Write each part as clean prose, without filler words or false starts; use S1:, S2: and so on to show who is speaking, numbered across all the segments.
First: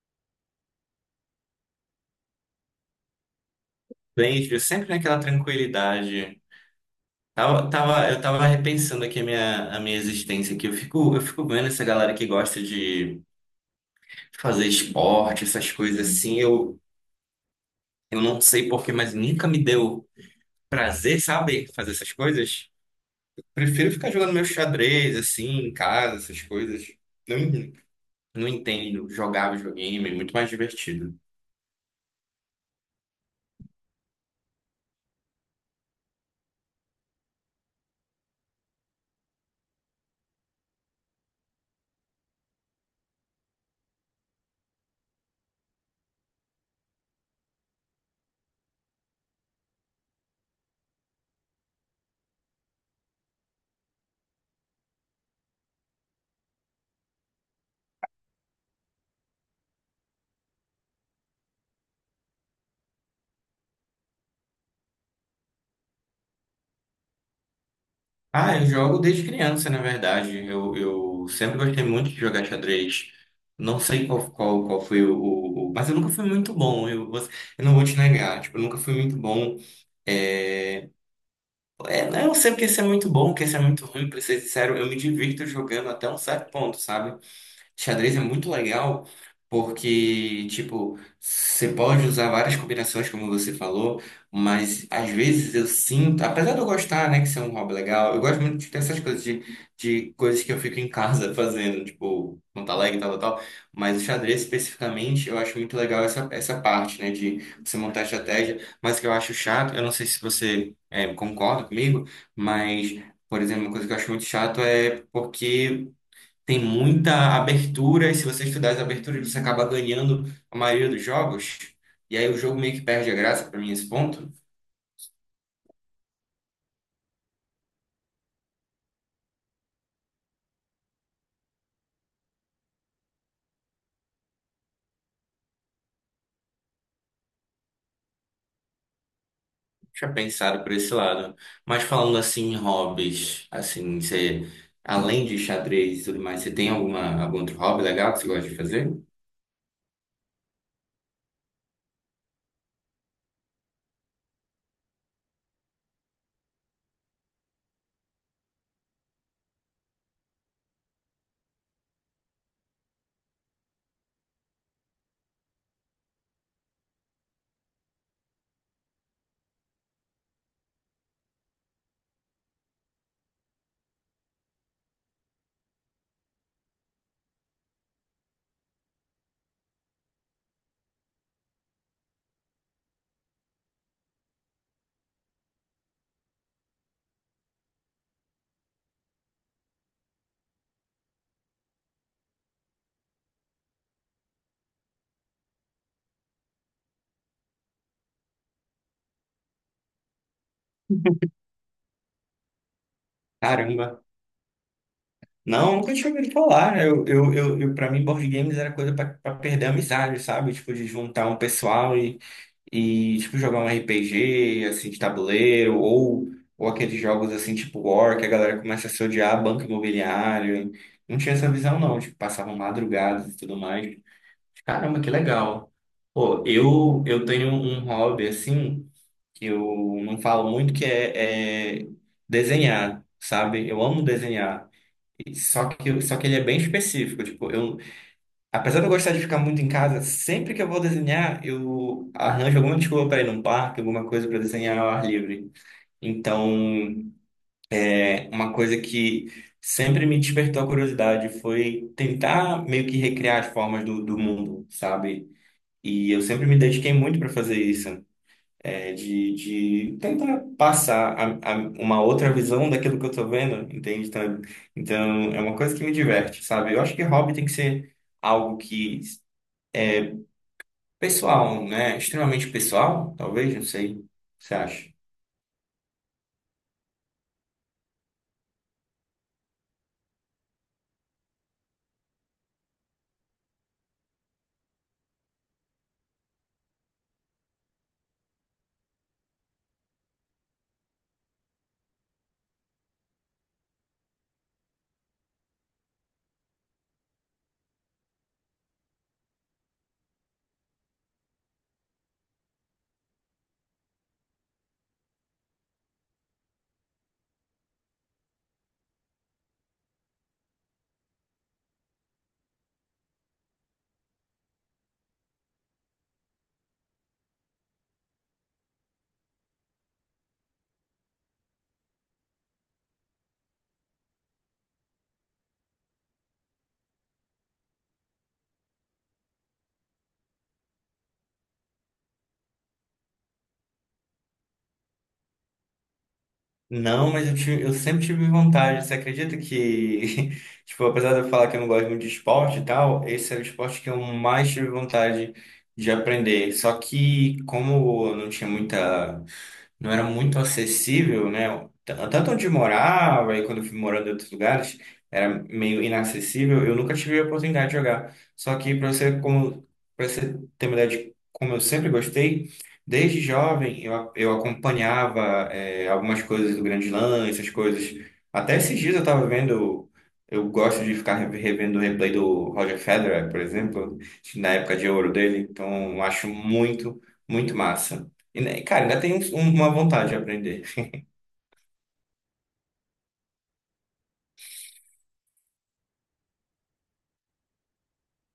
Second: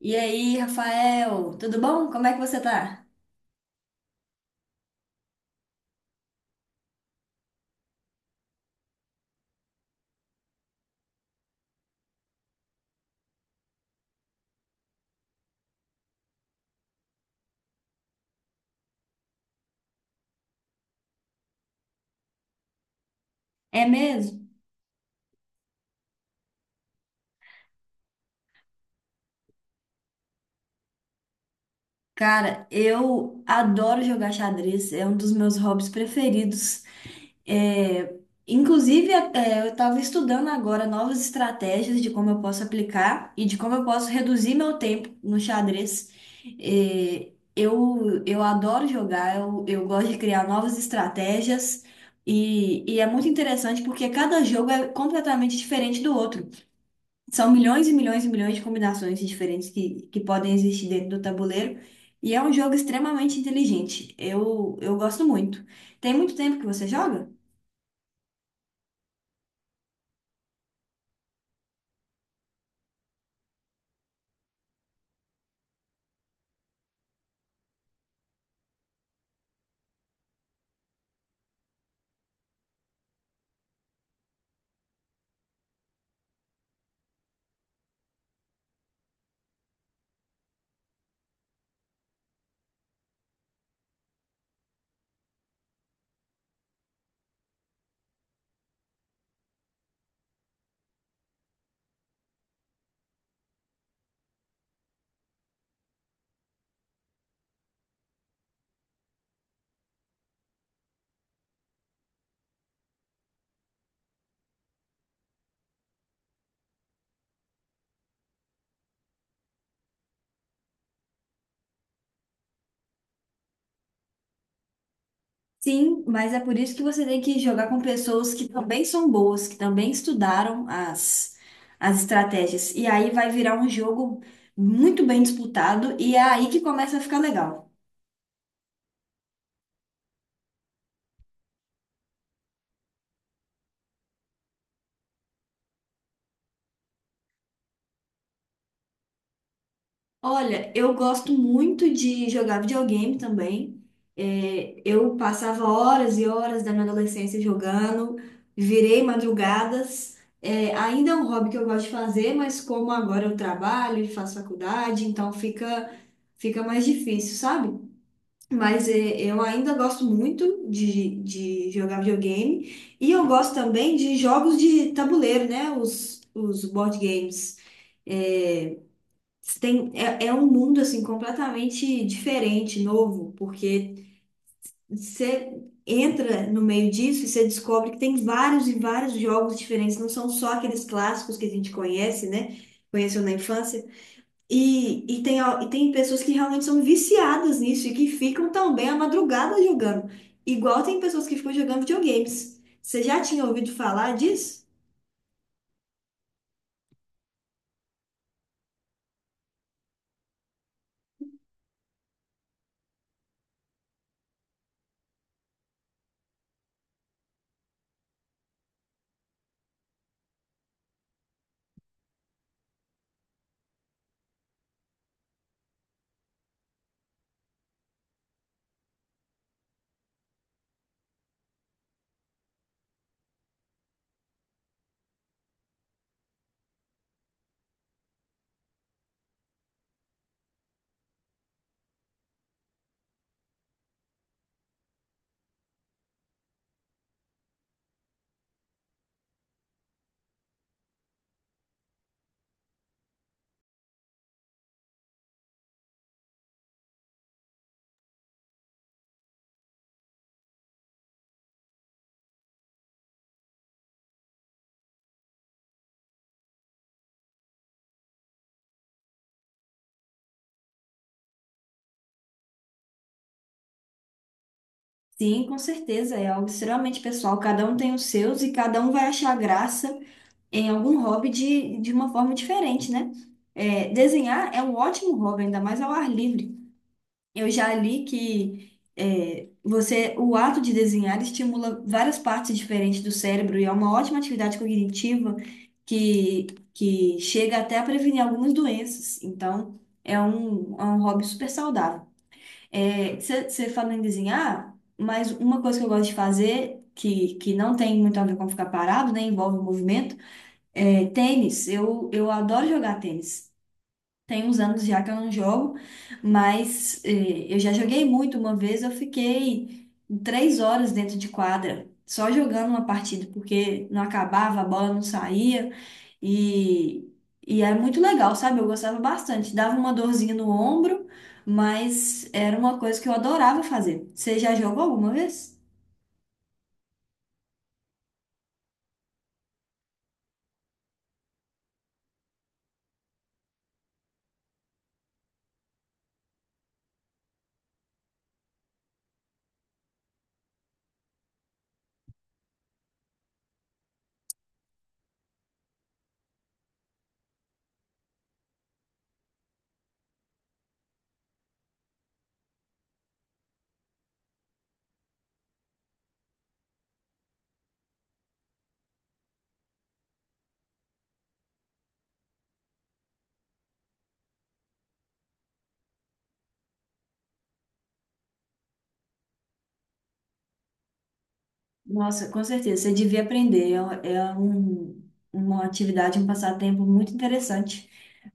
S1: E aí, Rafael, tudo bom? Como é que você tá?
S2: Bem, Ju, sempre naquela tranquilidade. Eu tava repensando aqui a minha existência aqui. Eu fico vendo essa galera que gosta de fazer esporte, essas coisas assim. Eu não sei porquê, mas nunca me deu prazer, sabe, fazer essas coisas.
S1: É
S2: Prefiro ficar jogando meu
S1: mesmo?
S2: xadrez, assim, em casa, essas coisas. Não, não entendo, jogava videogame é muito mais divertido.
S1: Cara, eu adoro jogar xadrez, é um dos meus hobbies preferidos. É, inclusive, eu estava estudando agora novas estratégias de como eu posso aplicar e de como eu posso reduzir meu tempo no xadrez. Eu adoro jogar, eu gosto de criar novas estratégias e é muito interessante porque cada jogo é completamente diferente do outro. São milhões e milhões e milhões de combinações diferentes que podem existir dentro do tabuleiro. E é um jogo extremamente inteligente. Eu gosto muito. Tem muito tempo que você joga?
S2: Ah, eu jogo desde criança, na verdade. Eu sempre gostei muito de jogar xadrez. Não sei qual foi. Mas eu nunca fui muito bom. Eu não vou te negar. Tipo, eu nunca fui muito bom. É. É, eu não sei o que esse é muito bom, o que esse é muito ruim, pra ser sincero. Eu me divirto jogando até um certo ponto, sabe? Xadrez é muito legal porque, tipo, você pode usar várias combinações, como você falou, mas às vezes eu sinto, apesar de eu gostar, né, que isso é um hobby legal. Eu gosto muito de ter essas coisas, de coisas que eu fico em casa fazendo, tipo, montar Lego e tal, tal, tal. Mas o xadrez especificamente, eu acho muito legal essa, parte, né, de você montar estratégia. Mas o que eu acho chato, eu não sei se você concorda comigo, mas. Por exemplo, uma coisa que eu acho muito chato é porque tem muita abertura, e se você estudar as aberturas, você acaba ganhando a maioria dos jogos, e aí o jogo meio que perde a graça para mim nesse ponto.
S1: Sim, mas é por isso que você tem que jogar com pessoas que também são boas, que também estudaram as estratégias. E aí vai virar um jogo muito bem disputado, e é aí que começa a ficar legal.
S2: Tinha pensado por esse lado. Mas falando assim em hobbies, assim, você, além de xadrez e tudo mais, você tem alguma, algum outro hobby legal que você gosta de fazer?
S1: Olha, eu gosto muito de jogar videogame também. Eu passava horas e horas da minha adolescência jogando, virei madrugadas. É, ainda é um hobby que eu gosto de fazer, mas como agora eu trabalho e faço faculdade, então fica mais difícil, sabe? Mas é, eu ainda gosto muito de jogar videogame e eu gosto também de jogos de tabuleiro, né? Os board games. É, você tem, é um mundo assim completamente diferente, novo, porque você entra no meio disso e você descobre que tem vários e vários jogos diferentes, não são só aqueles clássicos que a gente conhece, né? Conheceu na infância. E tem pessoas que realmente são viciadas nisso e que ficam também à madrugada jogando. Igual tem pessoas que ficam jogando videogames. Você já tinha ouvido
S2: Caramba!
S1: falar disso?
S2: Não, nunca tinha ouvido falar. Para mim, board games era coisa para perder a amizade, sabe? Tipo, de juntar um pessoal e tipo jogar um RPG assim de tabuleiro, ou aqueles jogos assim tipo War que a galera começa a se odiar, banco imobiliário. Não tinha essa visão não, tipo, passavam madrugadas e tudo mais. Caramba, que legal. Pô, eu tenho um hobby assim que eu não falo muito, que é desenhar, sabe? Eu amo desenhar. Só que ele é bem específico. Tipo, apesar de eu gostar de ficar muito em casa, sempre que eu vou desenhar, eu arranjo alguma desculpa para ir num parque, alguma coisa para desenhar ao ar livre. Então, é uma coisa que sempre me despertou a curiosidade, foi tentar meio que recriar as formas do mundo, sabe? E eu sempre me dediquei muito para fazer isso, de tentar passar uma outra visão daquilo que eu tô vendo, entende? Então, é uma coisa que me diverte, sabe? Eu acho que hobby tem que ser algo que é, Pessoal, né? Extremamente pessoal, talvez, não sei. O que você acha?
S1: Sim, com certeza, é algo extremamente pessoal. Cada um tem os seus e cada um vai achar graça em algum hobby de uma forma diferente, né? É, desenhar é um ótimo hobby, ainda mais ao ar livre. Eu já li que você, o ato de desenhar estimula várias partes diferentes do cérebro e é uma ótima atividade cognitiva que, que chega até a prevenir algumas doenças. Então, é um hobby super saudável. Você falando em desenhar, mas uma coisa que eu gosto de fazer, que não tem muito a ver com ficar parado, né? Envolve o movimento. É, tênis, eu adoro jogar tênis. Tem uns anos já que eu não jogo, mas é, eu já joguei muito. Uma vez eu fiquei 3 horas dentro de quadra, só jogando uma partida, porque não acabava, a bola não saía. E, e era muito legal, sabe? Eu gostava bastante. Dava uma dorzinha no ombro, mas era uma coisa que eu adorava fazer. Você já jogou alguma vez?
S2: Não, mas eu sempre tive vontade. Você acredita que, tipo, apesar de eu falar que eu não gosto muito de esporte e tal, esse é o esporte que eu mais tive vontade de aprender. Só que, como eu não tinha muita. Não era muito acessível, né? Tanto onde eu morava, e quando eu fui morando em outros lugares, era meio inacessível. Eu nunca tive a oportunidade de jogar. Só que, para você ter uma ideia de como eu sempre gostei. Desde jovem eu acompanhava, algumas coisas do Grande Lã, essas coisas. Até esses dias eu estava vendo. Eu gosto de ficar revendo o replay do Roger Federer, por exemplo, na época de ouro dele. Então eu acho muito, muito massa. E, né, cara, ainda tem uma vontade de aprender.
S1: Nossa, com certeza, você devia aprender. É uma atividade, um passatempo muito interessante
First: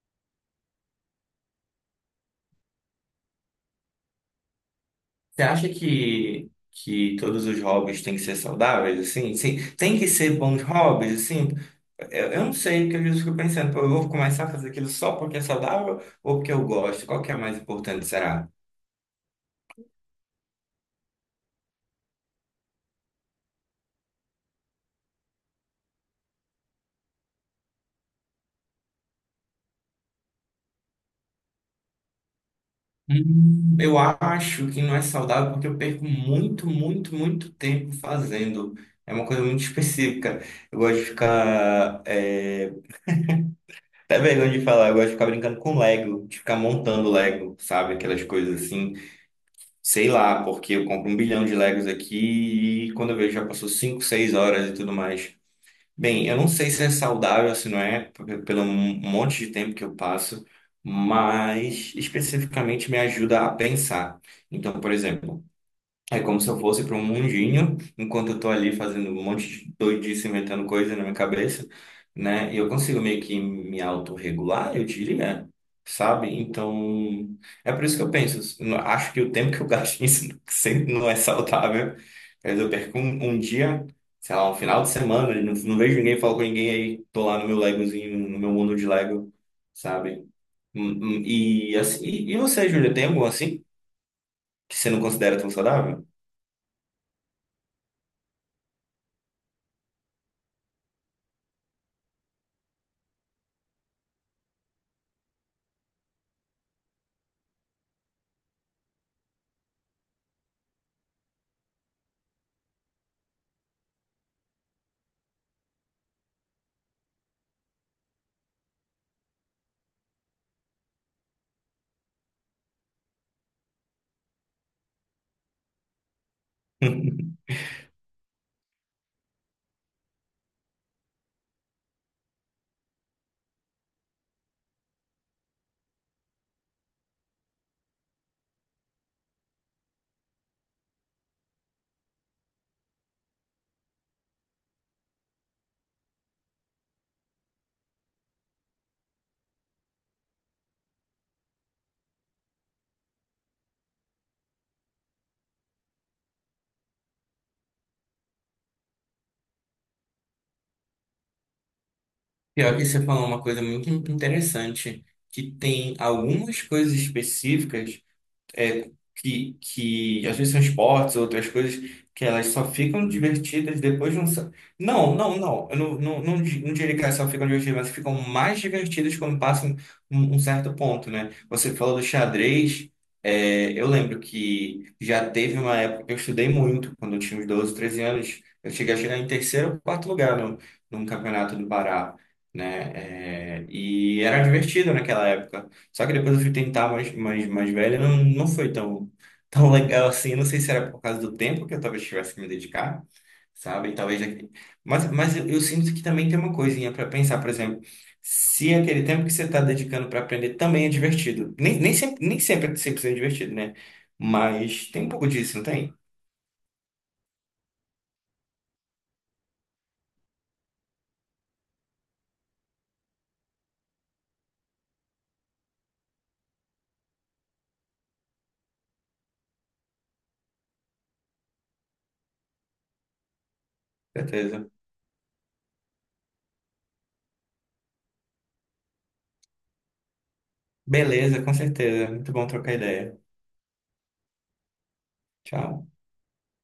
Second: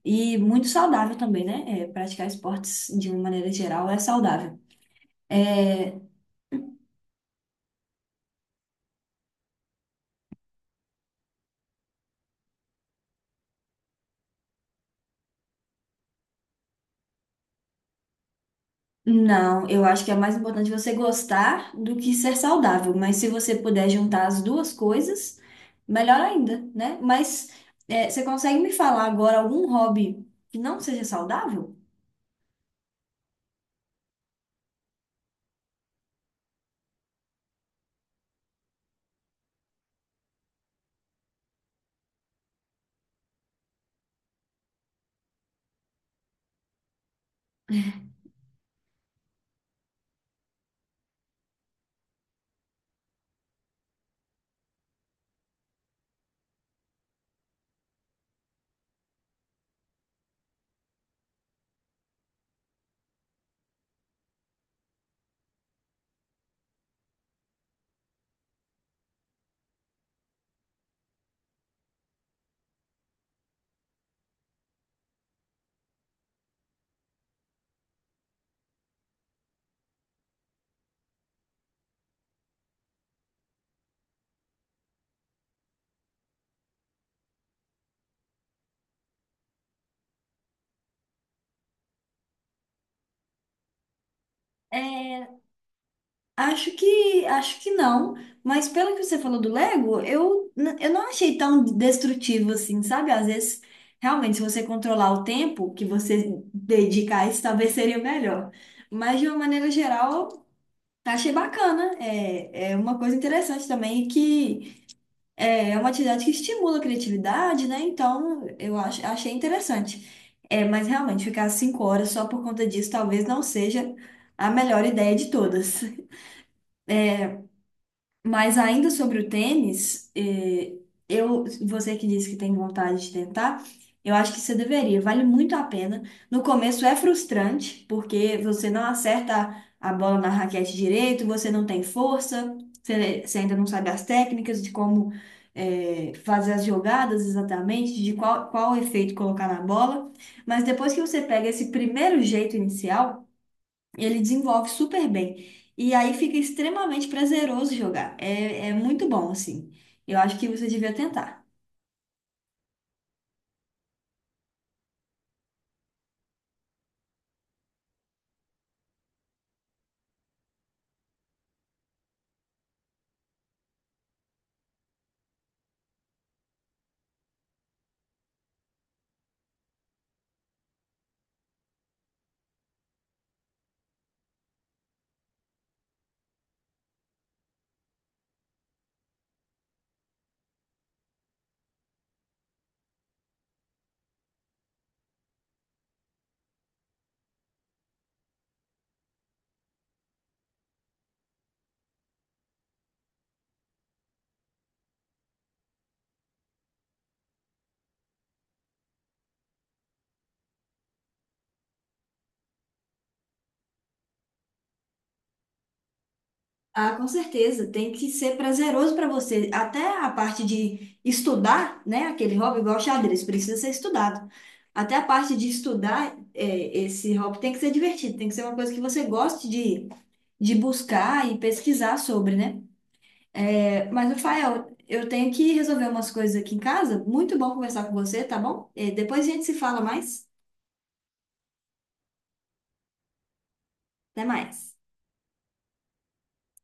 S1: e muito saudável também, né? É, praticar esportes de uma maneira geral é saudável.
S2: Você acha
S1: É,
S2: que todos os hobbies têm que ser saudáveis, assim? Sim, tem que ser bons hobbies, assim? Eu não sei, porque às vezes eu fico pensando, pô, eu vou começar a fazer aquilo só porque é saudável ou porque eu gosto? Qual que é a mais importante, será?
S1: não, eu acho que é mais importante você gostar do que ser saudável, mas se você puder juntar as duas coisas, melhor ainda, né? Mas é, você consegue me falar agora algum hobby que não seja saudável?
S2: Eu acho que não é saudável porque eu perco muito, muito, muito tempo fazendo. É uma coisa muito específica. Eu gosto de ficar. Até vergonha de falar, eu gosto de ficar brincando com Lego, de ficar montando Lego, sabe? Aquelas coisas assim. Sei lá, porque eu compro 1 bilhão de Legos aqui, e quando eu vejo já passou 5, 6 horas e tudo mais. Bem, eu não sei se é saudável, se não é, porque pelo monte de tempo que eu passo, mas especificamente me ajuda a pensar. Então, por exemplo, é como se eu fosse para um mundinho, enquanto eu tô ali fazendo um monte de doidice, inventando coisa na minha cabeça, né? E eu consigo meio que me autorregular, eu diria, sabe? Então, é por isso que eu penso, eu acho que o tempo que eu gasto nisso sempre não é saudável. Às vezes eu perco um dia, sei lá, um final de semana, não, não vejo ninguém, falo com ninguém, aí tô lá no meu Legozinho, no meu mundo de Lego, sabe? Hum, E, assim, e você, Júlia, tem algum assim que você não
S1: É,
S2: considera tão saudável?
S1: acho acho que não, mas pelo que você falou do Lego, eu não achei tão destrutivo assim, sabe? Às vezes, realmente, se você controlar o tempo que você dedica a isso, talvez seria melhor. Mas, de uma maneira geral, achei bacana. É, é uma coisa interessante também que. É uma atividade que estimula a criatividade, né? Então, achei interessante. É, mas, realmente, ficar 5 horas só por conta disso talvez não seja a melhor ideia de todas. Mas ainda sobre o tênis, eu, você que disse que tem vontade de tentar, eu acho que você deveria, vale muito a pena. No começo é frustrante, porque você não acerta a bola na raquete direito, você não tem força, você ainda não sabe as técnicas de como, fazer as jogadas exatamente, de qual efeito colocar na bola. Mas depois que você pega esse primeiro jeito inicial, e ele desenvolve super bem. E aí fica extremamente prazeroso jogar. É, é muito bom, assim. Eu acho que você devia tentar.
S2: Pior que você falou uma coisa muito interessante, que tem algumas coisas específicas, é, que às vezes são esportes, outras coisas, que elas só ficam divertidas depois de um. Não, não, não. Eu não, não, não, não diria que elas só ficam divertidas, mas ficam mais divertidas quando passam um certo ponto, né? Você falou do xadrez. Eu lembro que já teve uma época que eu estudei muito, quando eu tinha uns 12, 13 anos. Eu cheguei a chegar em terceiro ou quarto lugar no, num campeonato do Pará, né? É, e era divertido naquela época. Só que depois eu fui tentar mais, mais, mais velha, não foi tão, tão legal assim. Eu não sei se era por causa do tempo que eu talvez tivesse que me dedicar, sabe? E talvez. Mas, eu sinto que também tem uma coisinha para pensar, por exemplo, se é aquele tempo que você está dedicando para aprender também é divertido. Nem sempre, nem sempre é 100% divertido, né? Mas tem um pouco disso, não tem?
S1: Ah, com certeza, tem que ser prazeroso para você. Até a parte de estudar, né? Aquele hobby igual xadrez, precisa ser estudado. Até a parte de estudar, é, esse hobby tem que ser divertido, tem que ser uma coisa que você goste de buscar e pesquisar sobre, né? É, mas,
S2: Certeza.
S1: Rafael, eu tenho que resolver umas coisas aqui em casa. Muito bom conversar com você, tá bom? É, depois a gente se fala mais.
S2: Beleza, com certeza. Muito bom trocar ideia.
S1: Até mais.
S2: Tchau.